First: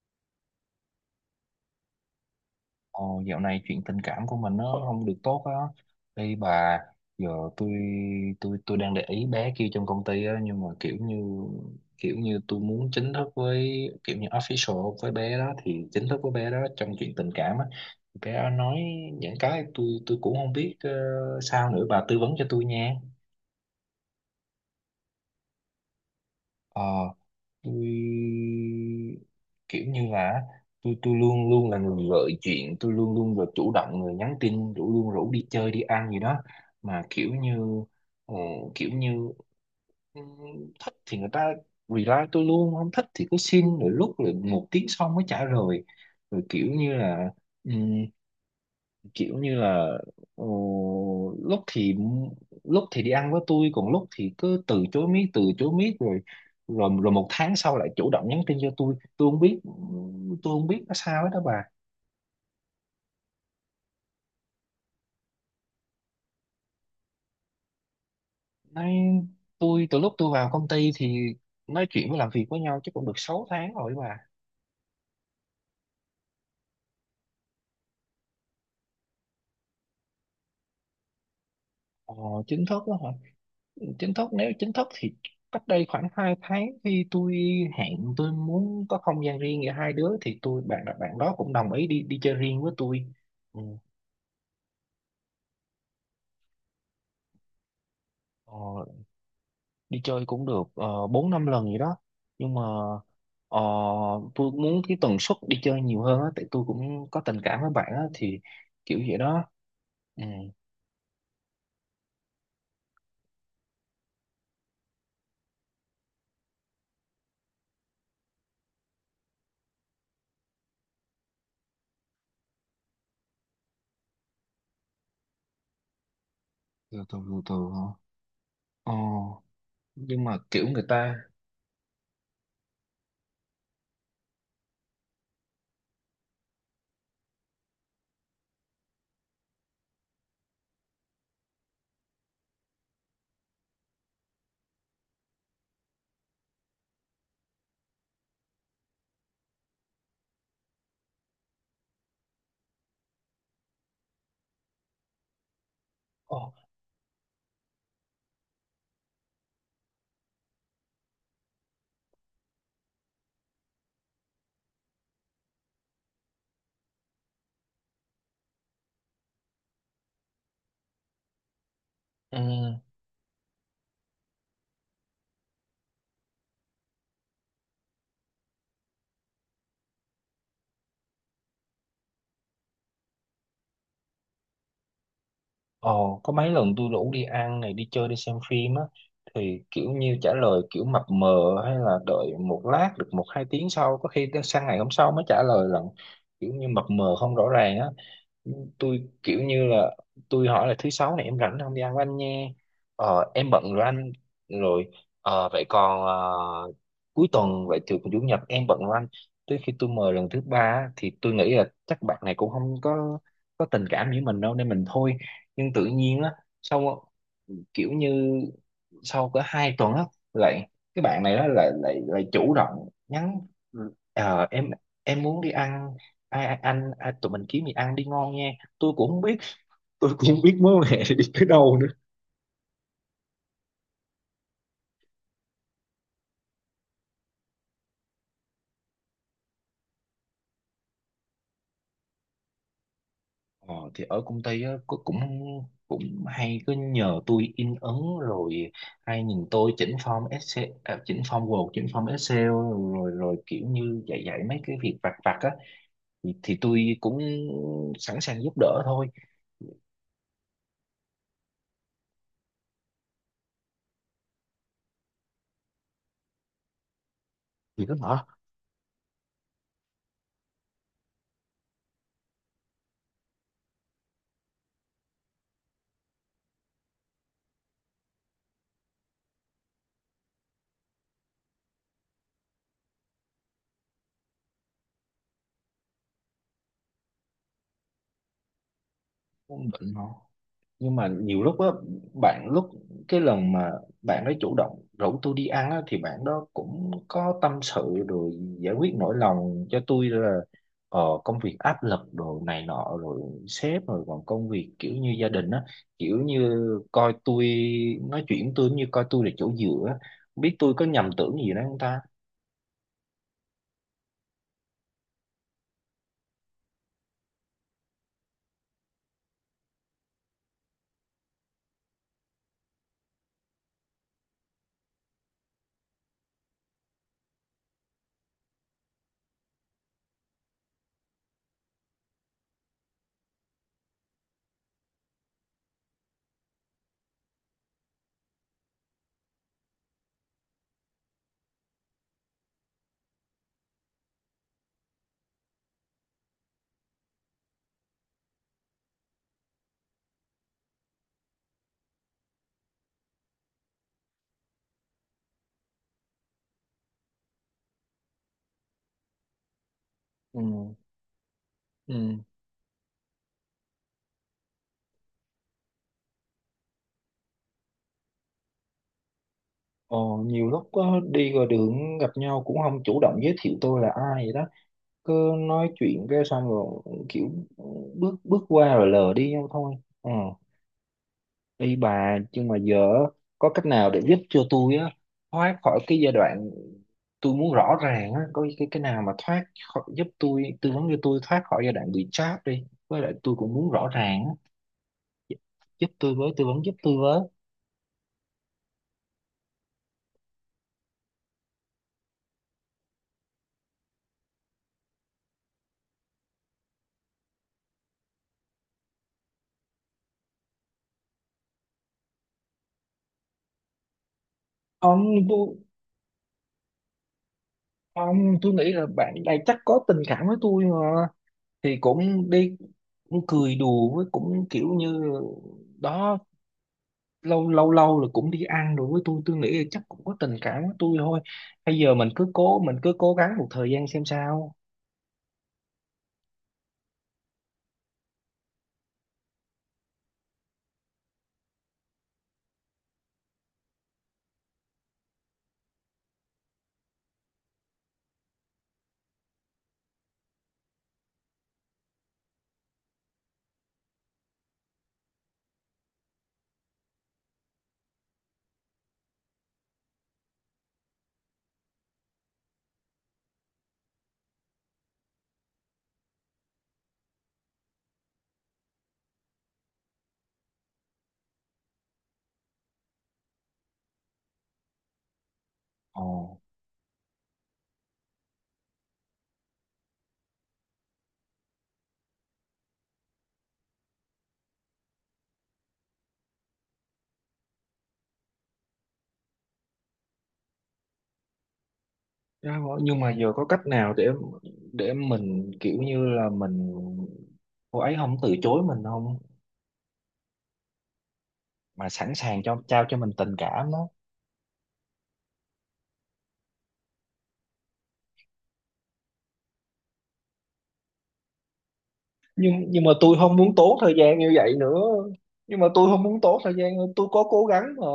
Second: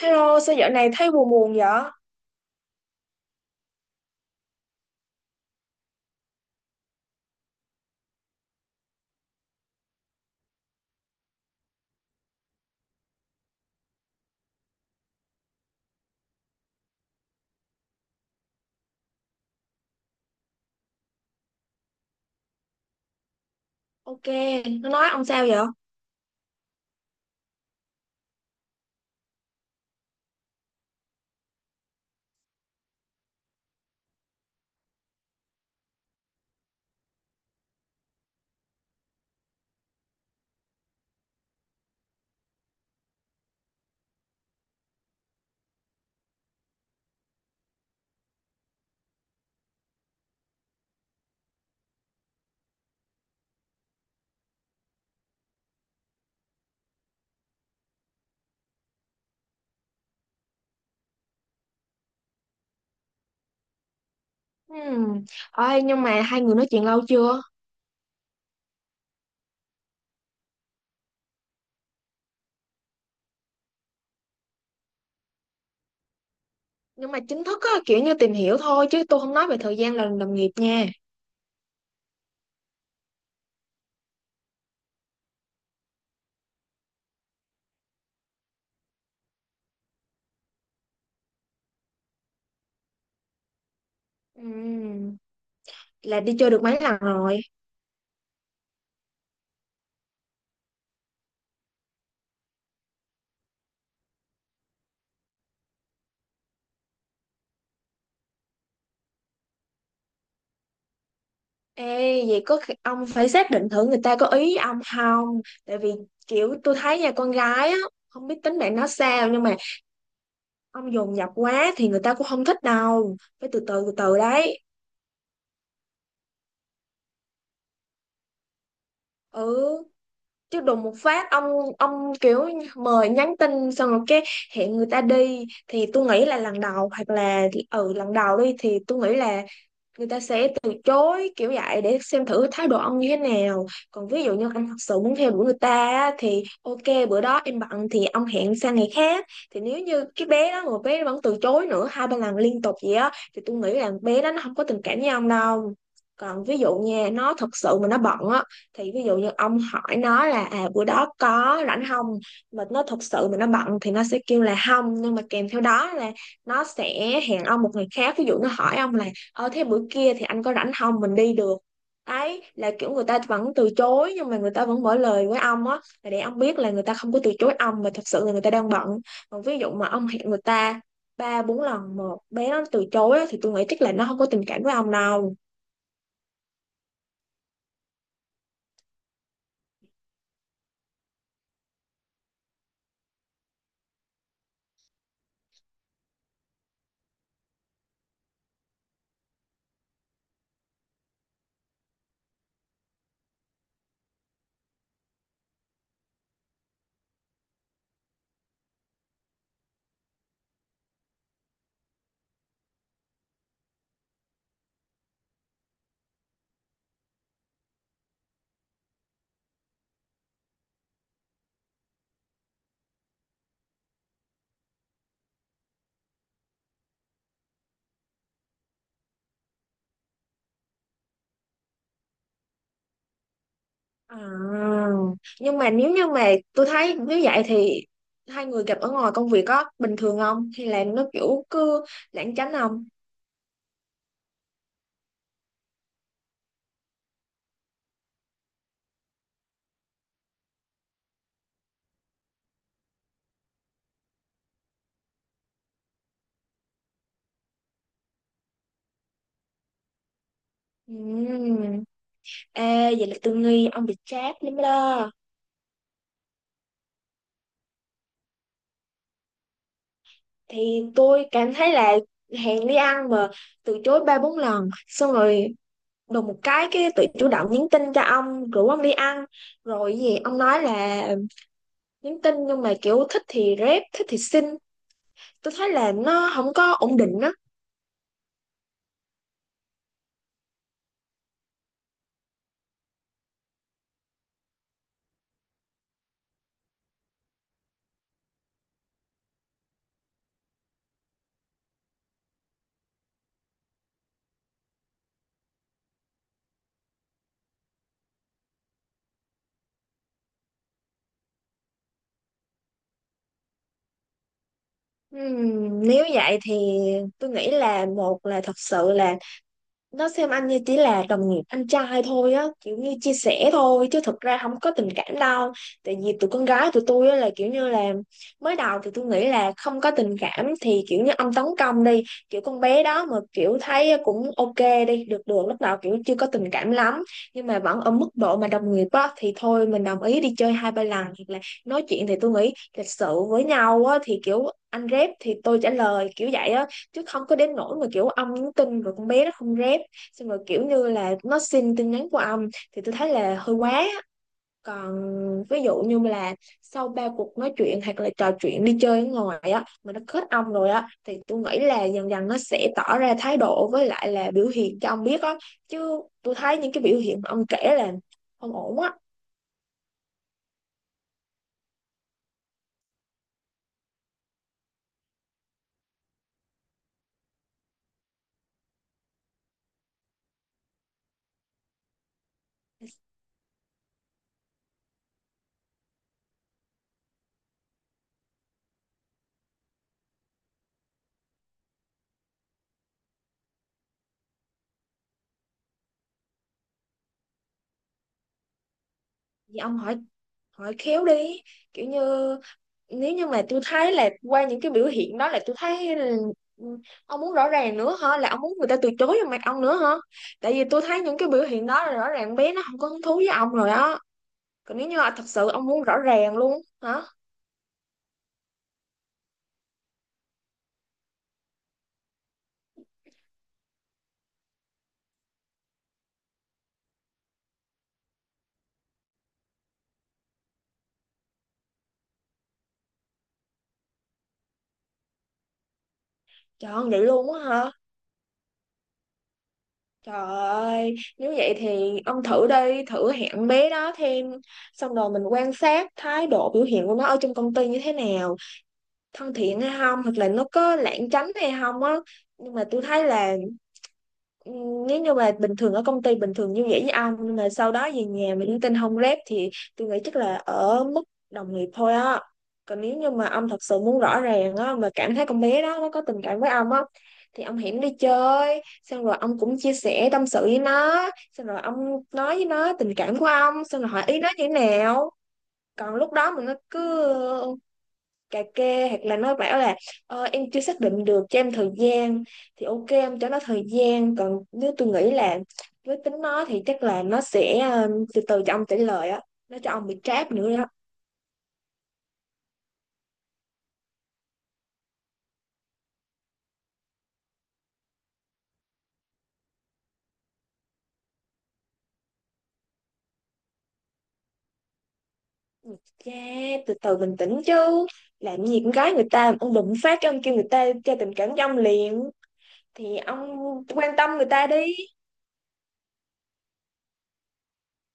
Hello, sao dạo này thấy buồn buồn vậy? Ồ, dạo này chuyện tình cảm của mình nó không được tốt á. Đây bà, giờ tôi tôi đang để ý bé kia trong công ty á, nhưng mà kiểu như tôi muốn chính thức với, kiểu như official với bé đó, thì chính thức với bé đó trong chuyện tình cảm á. Bé đó nói những cái tôi cũng không biết sao nữa, bà tư vấn cho tôi nha. Ok, nó nói ông sao vậy? ờ tôi kiểu như là tôi luôn luôn là người gợi chuyện, tôi luôn luôn là chủ động người nhắn tin rủ luôn, rủ đi chơi đi ăn gì đó, mà kiểu như ờ, kiểu như thích thì người ta reply tôi luôn, không thích thì cứ xin rồi lúc rồi một tiếng sau mới trả lời. Rồi kiểu như là ờ, lúc thì lúc thì đi ăn với tôi, còn lúc thì cứ từ chối miết rồi, rồi một tháng sau lại chủ động nhắn tin cho tôi. Tôi không biết nó sao hết đó bà. Hmm. Ôi, nhưng mà hai người nói chuyện lâu chưa? Nói, tôi từ lúc tôi vào công ty thì nói chuyện với, làm việc với nhau chứ cũng được 6 tháng rồi bà. Nhưng mà chính thức á, kiểu như tìm hiểu thôi chứ tôi không nói về thời gian làm đồng nghiệp nha. ờ, Chính thức đó hả? Chính thức, nếu chính thức thì cách đây khoảng 2 tháng, khi tôi hẹn tôi muốn có không gian riêng giữa hai đứa, thì bạn bạn đó cũng đồng ý đi, đi chơi riêng với tôi. Ừ. Ừm, Là đi chơi được mấy lần rồi? Ờ, đi chơi cũng được 4 5 lần gì đó, nhưng mà ờ, tôi muốn cái tần suất đi chơi nhiều hơn á, tại tôi cũng có tình cảm với bạn á, thì kiểu vậy đó. Ừ, Ê, vậy ông phải xác định thử người ta có ý với ông không? Tại vì kiểu tôi thấy nha con gái á, không biết tính bạn nó sao nhưng mà ông dồn dập quá thì người ta cũng không thích đâu. Phải từ từ từ từ đấy. từ từ từ từ hả? Ờ, Ừ. nhưng mà Chứ kiểu đùng người một ta. phát ông kiểu mời nhắn tin xong rồi cái hẹn người ta đi thì tôi nghĩ là lần đầu hoặc là lần đầu đi thì tôi nghĩ là người ta sẽ từ chối kiểu vậy để xem thử thái độ ông như thế nào. Còn ví dụ như anh thật sự muốn theo đuổi người ta á, thì ok bữa đó em bận thì ông hẹn sang ngày khác. Thì nếu như cái bé đó mà bé nó vẫn từ chối nữa hai ba lần liên tục vậy á thì tôi nghĩ là bé đó nó không có tình cảm với ông đâu. Còn Ồ, ví dụ nha, nó thật sự mà nó bận á, thì ví dụ như ông hỏi nó là à bữa đó có rảnh không, mà nó thật sự mà nó bận thì nó sẽ kêu là không, nhưng mà kèm theo đó là nó sẽ hẹn ông một ngày khác. Ví dụ nó hỏi ông là ờ thế bữa kia thì anh có rảnh không mình đi được, đấy là ừ. kiểu người ta vẫn từ chối nhưng mà người ta vẫn mở lời với ông á, là để ông biết là người ta không có từ chối ông mà thật sự là người ta đang bận. Còn ví dụ mà ông hẹn người ta ba bốn lần một bé nó từ chối á, thì tôi nghĩ chắc là nó không có tình cảm với ông đâu. Ồ, có mấy lần tôi rủ đi ăn này, đi chơi, đi xem phim á, thì kiểu như trả lời kiểu mập mờ, hay là đợi một lát, được một hai tiếng sau, có khi tới sang ngày hôm sau mới trả lời lần. Kiểu như mập mờ không rõ ràng á. Tôi kiểu như là tôi hỏi là thứ sáu này em rảnh không, đi ăn với anh nhé. Ờ, em bận rồi anh. Rồi ờ, vậy còn cuối tuần vậy thì chủ nhật em bận rồi anh. Tới khi tôi mời lần thứ ba á, thì tôi nghĩ là chắc bạn này cũng không có có tình cảm với mình đâu, nên mình thôi. Nhưng tự nhiên á, sau kiểu như sau cỡ hai tuần á, lại cái bạn này đó lại lại lại chủ động nhắn. Ờ, em muốn đi ăn, ai ai- anh ai, tụi mình kiếm gì ăn đi ngon nha. Tôi cũng không biết tôi cũng không biết mối quan hệ đi tới đâu nữa. À, nhưng mà nếu như mà tôi thấy nếu vậy thì hai người gặp ở ngoài công việc có bình thường không hay là nó kiểu cứ lảng tránh không? Ờ, thì ở công ty á cô cũng cũng hay cứ nhờ tôi in ấn, rồi hay nhìn tôi chỉnh form Excel à, chỉnh form Word, chỉnh form Excel, rồi rồi kiểu như dạy dạy mấy cái việc vặt vặt á, thì tôi cũng sẵn sàng giúp đỡ thôi. Ừm. Ê, vậy là tôi nghi ông bị trap lắm đó. Thì cứ hả? Thì tôi cảm thấy là hẹn đi ăn mà từ chối ba bốn lần xong rồi đùng một cái tự chủ động nhắn tin cho ông rủ ông đi ăn, rồi cái gì ông nói là nhắn tin nhưng mà kiểu thích thì rep thích thì xin, tôi thấy là nó không có ổn định đó. Không định hả? Nhưng mà nhiều lúc á, bạn lúc cái lần mà bạn ấy chủ động rủ tôi đi ăn á, thì bạn đó cũng có tâm sự rồi, giải quyết nỗi lòng cho tôi là công việc áp lực rồi này nọ, rồi sếp, rồi còn công việc kiểu như gia đình á, kiểu như coi tôi, nói chuyện tôi như coi tôi là chỗ dựa á. Không biết tôi có nhầm tưởng gì đó không ta. Nếu vậy thì tôi nghĩ là một là thật sự là nó xem anh như chỉ là đồng nghiệp anh trai thôi á, kiểu như chia sẻ thôi chứ thực ra không có tình cảm đâu. Tại vì tụi con gái tụi tôi á là kiểu như là mới đầu thì tôi nghĩ là không có tình cảm thì kiểu như ông tấn công đi, kiểu con bé đó mà kiểu thấy cũng ok, đi được được lúc nào kiểu chưa có tình cảm lắm nhưng mà vẫn ở mức độ mà đồng nghiệp á thì thôi mình đồng ý đi chơi hai ba lần, hoặc là nói chuyện thì tôi nghĩ lịch sự với nhau á thì kiểu anh rep thì tôi trả lời kiểu vậy á. Chứ không có đến nỗi mà kiểu ông nhắn tin rồi con bé nó không rep, xong rồi kiểu như là nó xin tin nhắn của ông, thì tôi thấy là hơi quá. Còn ví dụ như là sau ba cuộc nói chuyện hoặc là trò chuyện đi chơi ở ngoài á mà nó kết Ừ. ông rồi á, thì tôi nghĩ là Ừ. dần dần nó sẽ tỏ ra thái độ với lại là biểu hiện cho ông biết á. Chứ tôi thấy những cái biểu hiện mà ông kể là không ổn á. Ờ, nhiều lúc có đi ngoài đường gặp nhau cũng không chủ động giới thiệu tôi là ai vậy đó, cứ nói chuyện cái xong rồi kiểu bước bước qua rồi lờ đi nhau thôi. Ừ. Đi bà, nhưng mà giờ á, có cách nào để giúp cho tôi á thoát khỏi cái giai đoạn, tôi muốn rõ ràng á, có cái nào mà thoát khỏi, giúp tôi tư vấn cho tôi thoát khỏi giai đoạn bị trap đi, với lại tôi cũng muốn rõ ràng á, giúp tôi với, tư vấn giúp tôi với. Thì ông hỏi, hỏi khéo đi, kiểu như nếu như mà tôi thấy là qua những cái biểu hiện đó là tôi thấy là ông muốn rõ ràng nữa hả, là ông muốn người ta từ chối vào mặt ông nữa hả? Tại vì tôi thấy những cái biểu hiện đó là rõ ràng bé nó không có hứng thú với ông rồi đó. Còn nếu như ông là thật tôi sự ông muốn rõ ràng luôn. Hả? ông, tôi nghĩ là bạn này chắc có tình cảm với tôi mà, thì cũng đi, cũng cười đùa với, cũng kiểu như đó, lâu lâu lâu rồi cũng đi ăn rồi với tôi nghĩ là chắc cũng có tình cảm với tôi thôi. Bây giờ mình cứ cố, mình cứ cố gắng một thời gian xem sao. Trời ơi, vậy luôn á hả? Trời ơi, nếu vậy thì ông thử đi, thử hẹn bé đó thêm, xong rồi mình quan sát thái độ biểu hiện của nó ở trong công ty như thế nào, thân thiện hay không hoặc là nó có lãng tránh hay không á. Nhưng mà tôi thấy là ừ, nếu như mà bình thường ở công ty bình thường như vậy với ông nhưng mà sau đó về nhà mà linh tinh không rep thì tôi nghĩ chắc là ở mức đồng nghiệp thôi á. Còn nếu như mà ông thật sự muốn rõ ràng á mà cảm thấy con bé đó nó có tình cảm với ông á, thì ông hẹn đi chơi xong rồi ông cũng chia sẻ tâm sự với nó, xong rồi ông nói với nó tình cảm của ông, xong rồi hỏi ý nó như thế nào. Còn Ồ, lúc đó mà nó cứ cà kê hoặc là nói bảo là em chưa xác định được cho em thời gian, thì ok em cho nó thời gian. Còn nếu tôi nghĩ là với tính nó thì chắc là nó sẽ từ từ cho ông trả lời á, nó cho ông bị trap nữa đó. Nhưng mà giờ có cách nào để mình kiểu như là mình, cô ấy không từ chối mình không, mà sẵn sàng cho, trao cho mình tình cảm đó. Yeah, từ từ bình tĩnh chứ, làm gì con gái người ta ông đụng phát cái ông kêu người ta cho tình cảm cho ông liền. Nhưng mà Thì tôi ông không muốn tốn thời quan tâm gian người như ta vậy đi. nữa. Nhưng mà tôi không muốn tốn thời gian, tôi có cố gắng mà.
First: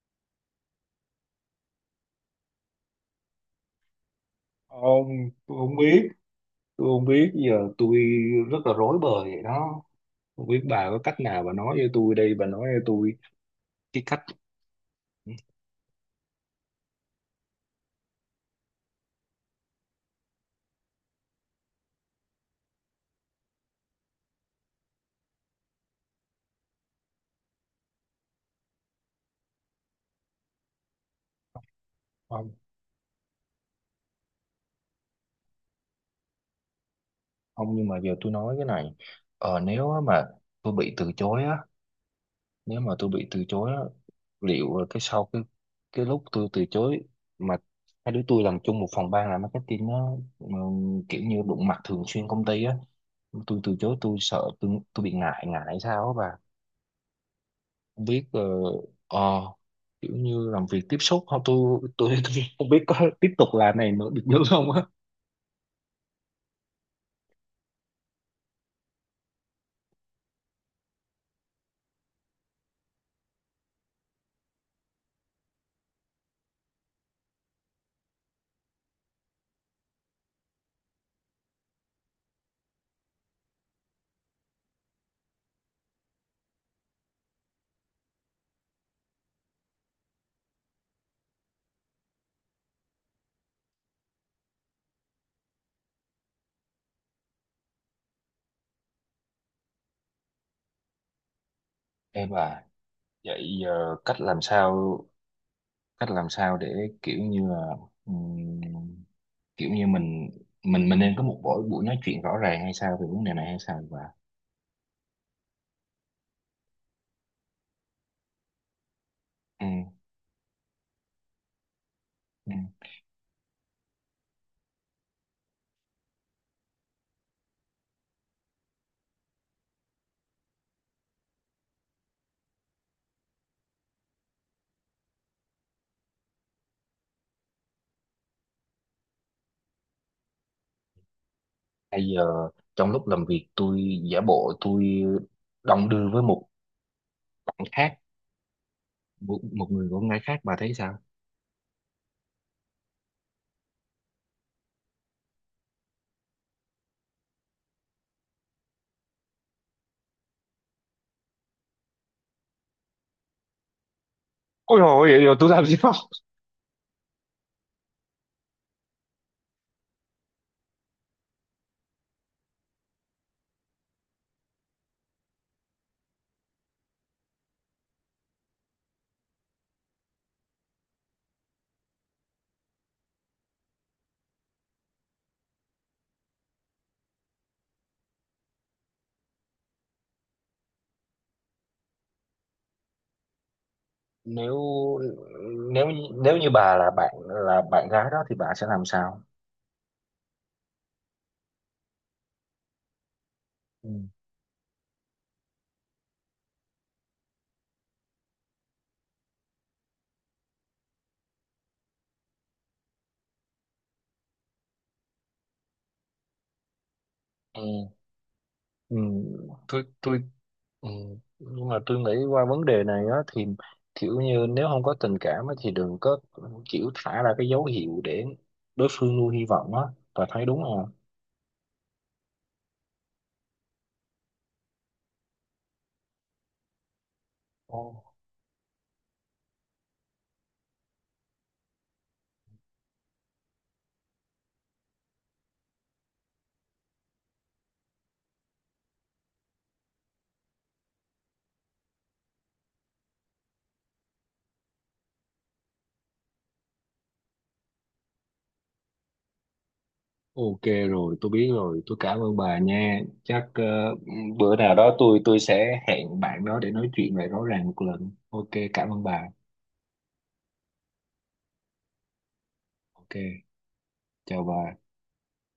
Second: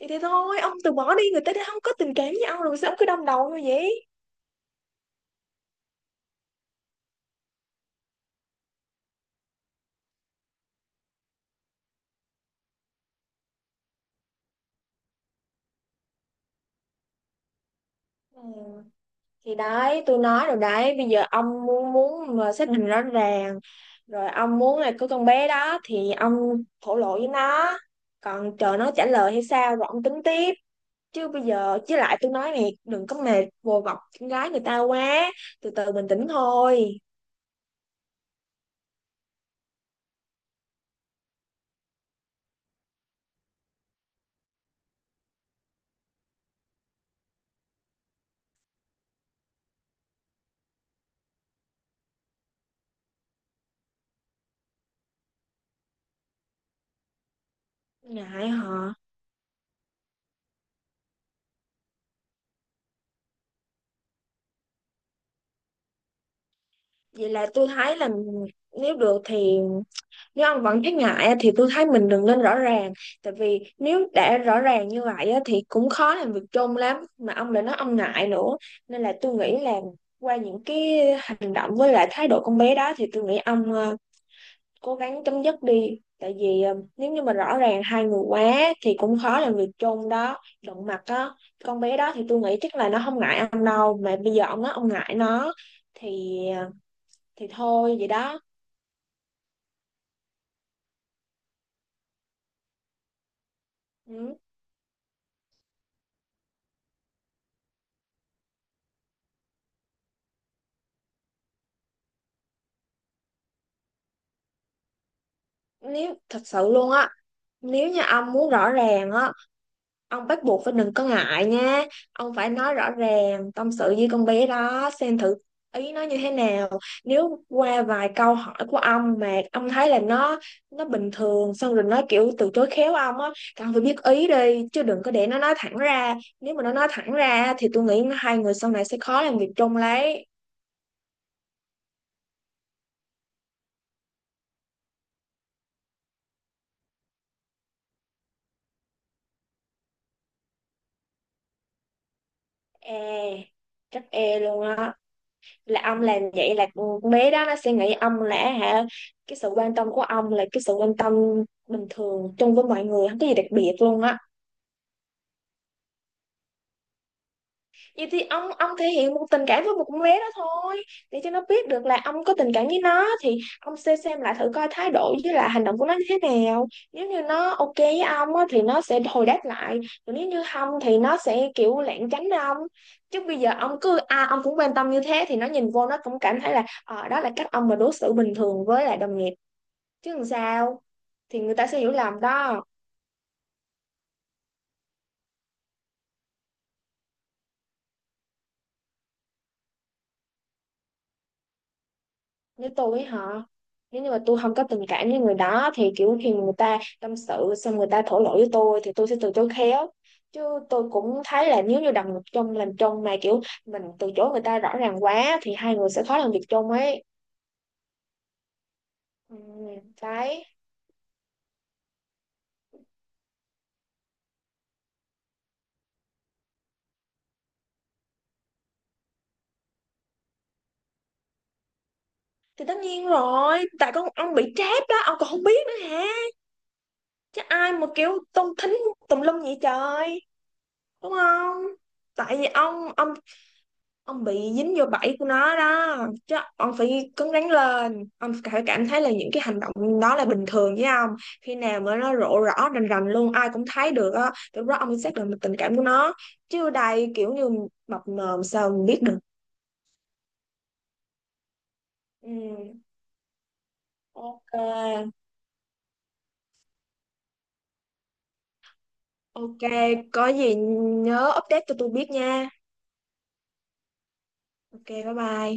Thì thế thôi, ông từ bỏ đi, người ta đã không có tình cảm với ông rồi sao ông cứ đâm đầu như vậy. Ông, tôi không biết, tôi không biết, giờ tôi rất là rối bời vậy đó. Không biết bà có cách nào, bà nói với tôi đây, bà nói với tôi cái cách. Ừ. Thì đấy tôi nói rồi đấy, bây giờ ông muốn muốn mà xác định rõ ràng, rồi ông muốn là có con bé đó thì ông thổ lộ với nó, còn chờ nó trả lời hay sao rồi ông tính tiếp. Chứ bây giờ lại tôi nói Không, này, đừng có mệt vồ vập con gái người ta quá. Từ từ bình tĩnh thôi. không, nhưng mà giờ tôi nói cái này. Ờ, nếu á mà tôi bị từ chối á, nếu mà tôi bị từ chối á, liệu là cái sau cái lúc tôi từ chối mà hai đứa tôi làm chung một phòng ban, làm marketing á, mà kiểu như đụng mặt thường xuyên công ty á, tôi từ chối tôi sợ tôi bị ngại, ngại sao á bà? Không biết Ngại họ. ờ, kiểu như làm việc tiếp xúc không, tôi tôi không biết có tiếp tục làm này nữa được nữa không á. Vậy là tôi thấy là nếu được thì nếu ông vẫn thấy ngại á, thì tôi thấy mình đừng nên rõ ràng. Tại vì nếu đã rõ ràng như vậy á, thì cũng khó làm việc chung lắm mà ông lại nói ông ngại nữa. Nên là tôi nghĩ là qua những cái hành động với lại thái độ con bé đó thì tôi nghĩ ông cố gắng chấm dứt đi. Tại vì nếu như mà rõ ràng hai người quá thì cũng khó làm việc chung đó, đụng mặt á. Con bé đó thì tôi nghĩ chắc là nó không ngại ông đâu mà bây giờ ông nói ông ngại nó, thì ờ, thì thôi vậy đó. Em à, vậy ờ, cách Ừ. làm sao, cách làm sao để kiểu như là ừm, kiểu như mình, mình nên có một buổi buổi nói chuyện rõ ràng hay sao về vấn đề này hay sao, và Nếu thật sự luôn á. Nếu như ông muốn rõ ràng á, ừ, ông bắt buộc phải đừng có ngại nha. Ông phải ừ. nói rõ ràng, tâm sự với con bé đó, xem thử ý nó như thế nào. Nếu qua vài câu hỏi của ông mà ông thấy là nó bình thường, xong rồi nó kiểu từ chối khéo ông á, thì ông phải biết ý đi, chứ đừng có để nó nói thẳng ra. Nếu mà nó nói thẳng ra thì tôi nghĩ hai người sau này sẽ khó làm việc chung lấy. Bây giờ trong lúc làm việc tôi giả bộ tôi đồng đưa với một bạn khác, một người con gái khác, bà thấy sao? E, chắc e luôn á. Là ông làm vậy là con bé đó nó sẽ nghĩ ông là hả, cái sự quan tâm của ông là cái sự quan tâm bình thường chung với mọi người không có gì đặc biệt luôn á. Ôi dồi ôi, vậy rồi tôi làm gì đó. Vậy thì ông thể hiện một tình cảm với một con bé đó thôi, để cho nó biết được là ông có tình cảm với nó, thì ông sẽ xem lại thử coi thái độ với là hành động của nó như thế nào. Nếu như nó ok với ông á, thì nó sẽ hồi đáp lại. Còn nếu như không thì nó sẽ kiểu lảng tránh ông. Chứ bây giờ ông cứ à ông cũng quan tâm như thế thì nó nhìn vô nó cũng cảm thấy là ờ đó là cách ông mà đối xử bình thường với lại đồng nghiệp, chứ làm sao, thì người ta sẽ hiểu lầm đó. Nếu nếu như bà là bạn, là bạn gái đó, thì bà sẽ làm sao? Nếu tôi với họ, Ừ. nếu như mà tôi không có tình cảm với người đó thì kiểu khi người ta tâm sự xong người ta thổ lộ với tôi thì tôi sẽ từ chối khéo. Chứ tôi cũng thấy là nếu như đồng nghiệp chung làm chung mà kiểu mình từ chối người ta rõ ràng quá thì hai người sẽ khó làm việc chung ấy. Ừ, ừ, Ừ, tôi đấy. ừ, nhưng mà tôi nghĩ qua vấn đề này á, thì kiểu như nếu không có tình cảm á, thì đừng có kiểu thả ra cái dấu hiệu để đối phương nuôi hy vọng á, bà thấy đúng không? Thì tất nhiên rồi, tại con ông bị trap đó ông còn không biết nữa hả? Chứ ai Ồ, mà kiểu tung thính tùm lum vậy trời, đúng không? Tại vì ông bị dính vô bẫy của nó đó. Chứ ông phải cứng rắn lên, ông phải cảm thấy là những cái hành động đó là bình thường với ông. Khi nào mà nó rộ rõ rành rành luôn ai cũng thấy được á thì lúc đó ông mới xác định được tình cảm của nó. Chứ đây kiểu như mập mờ sao mình biết được. Ok rồi, tôi biết rồi, tôi cảm ơn bà Ừ, nha. Chắc ờ, bữa nào đó ok. tôi sẽ hẹn bạn đó để nói chuyện lại rõ ràng một lần. Ok, cảm ơn bà. Ok, có gì nhớ update cho tôi biết nha. Ok, chào bà. Ok, bye bye.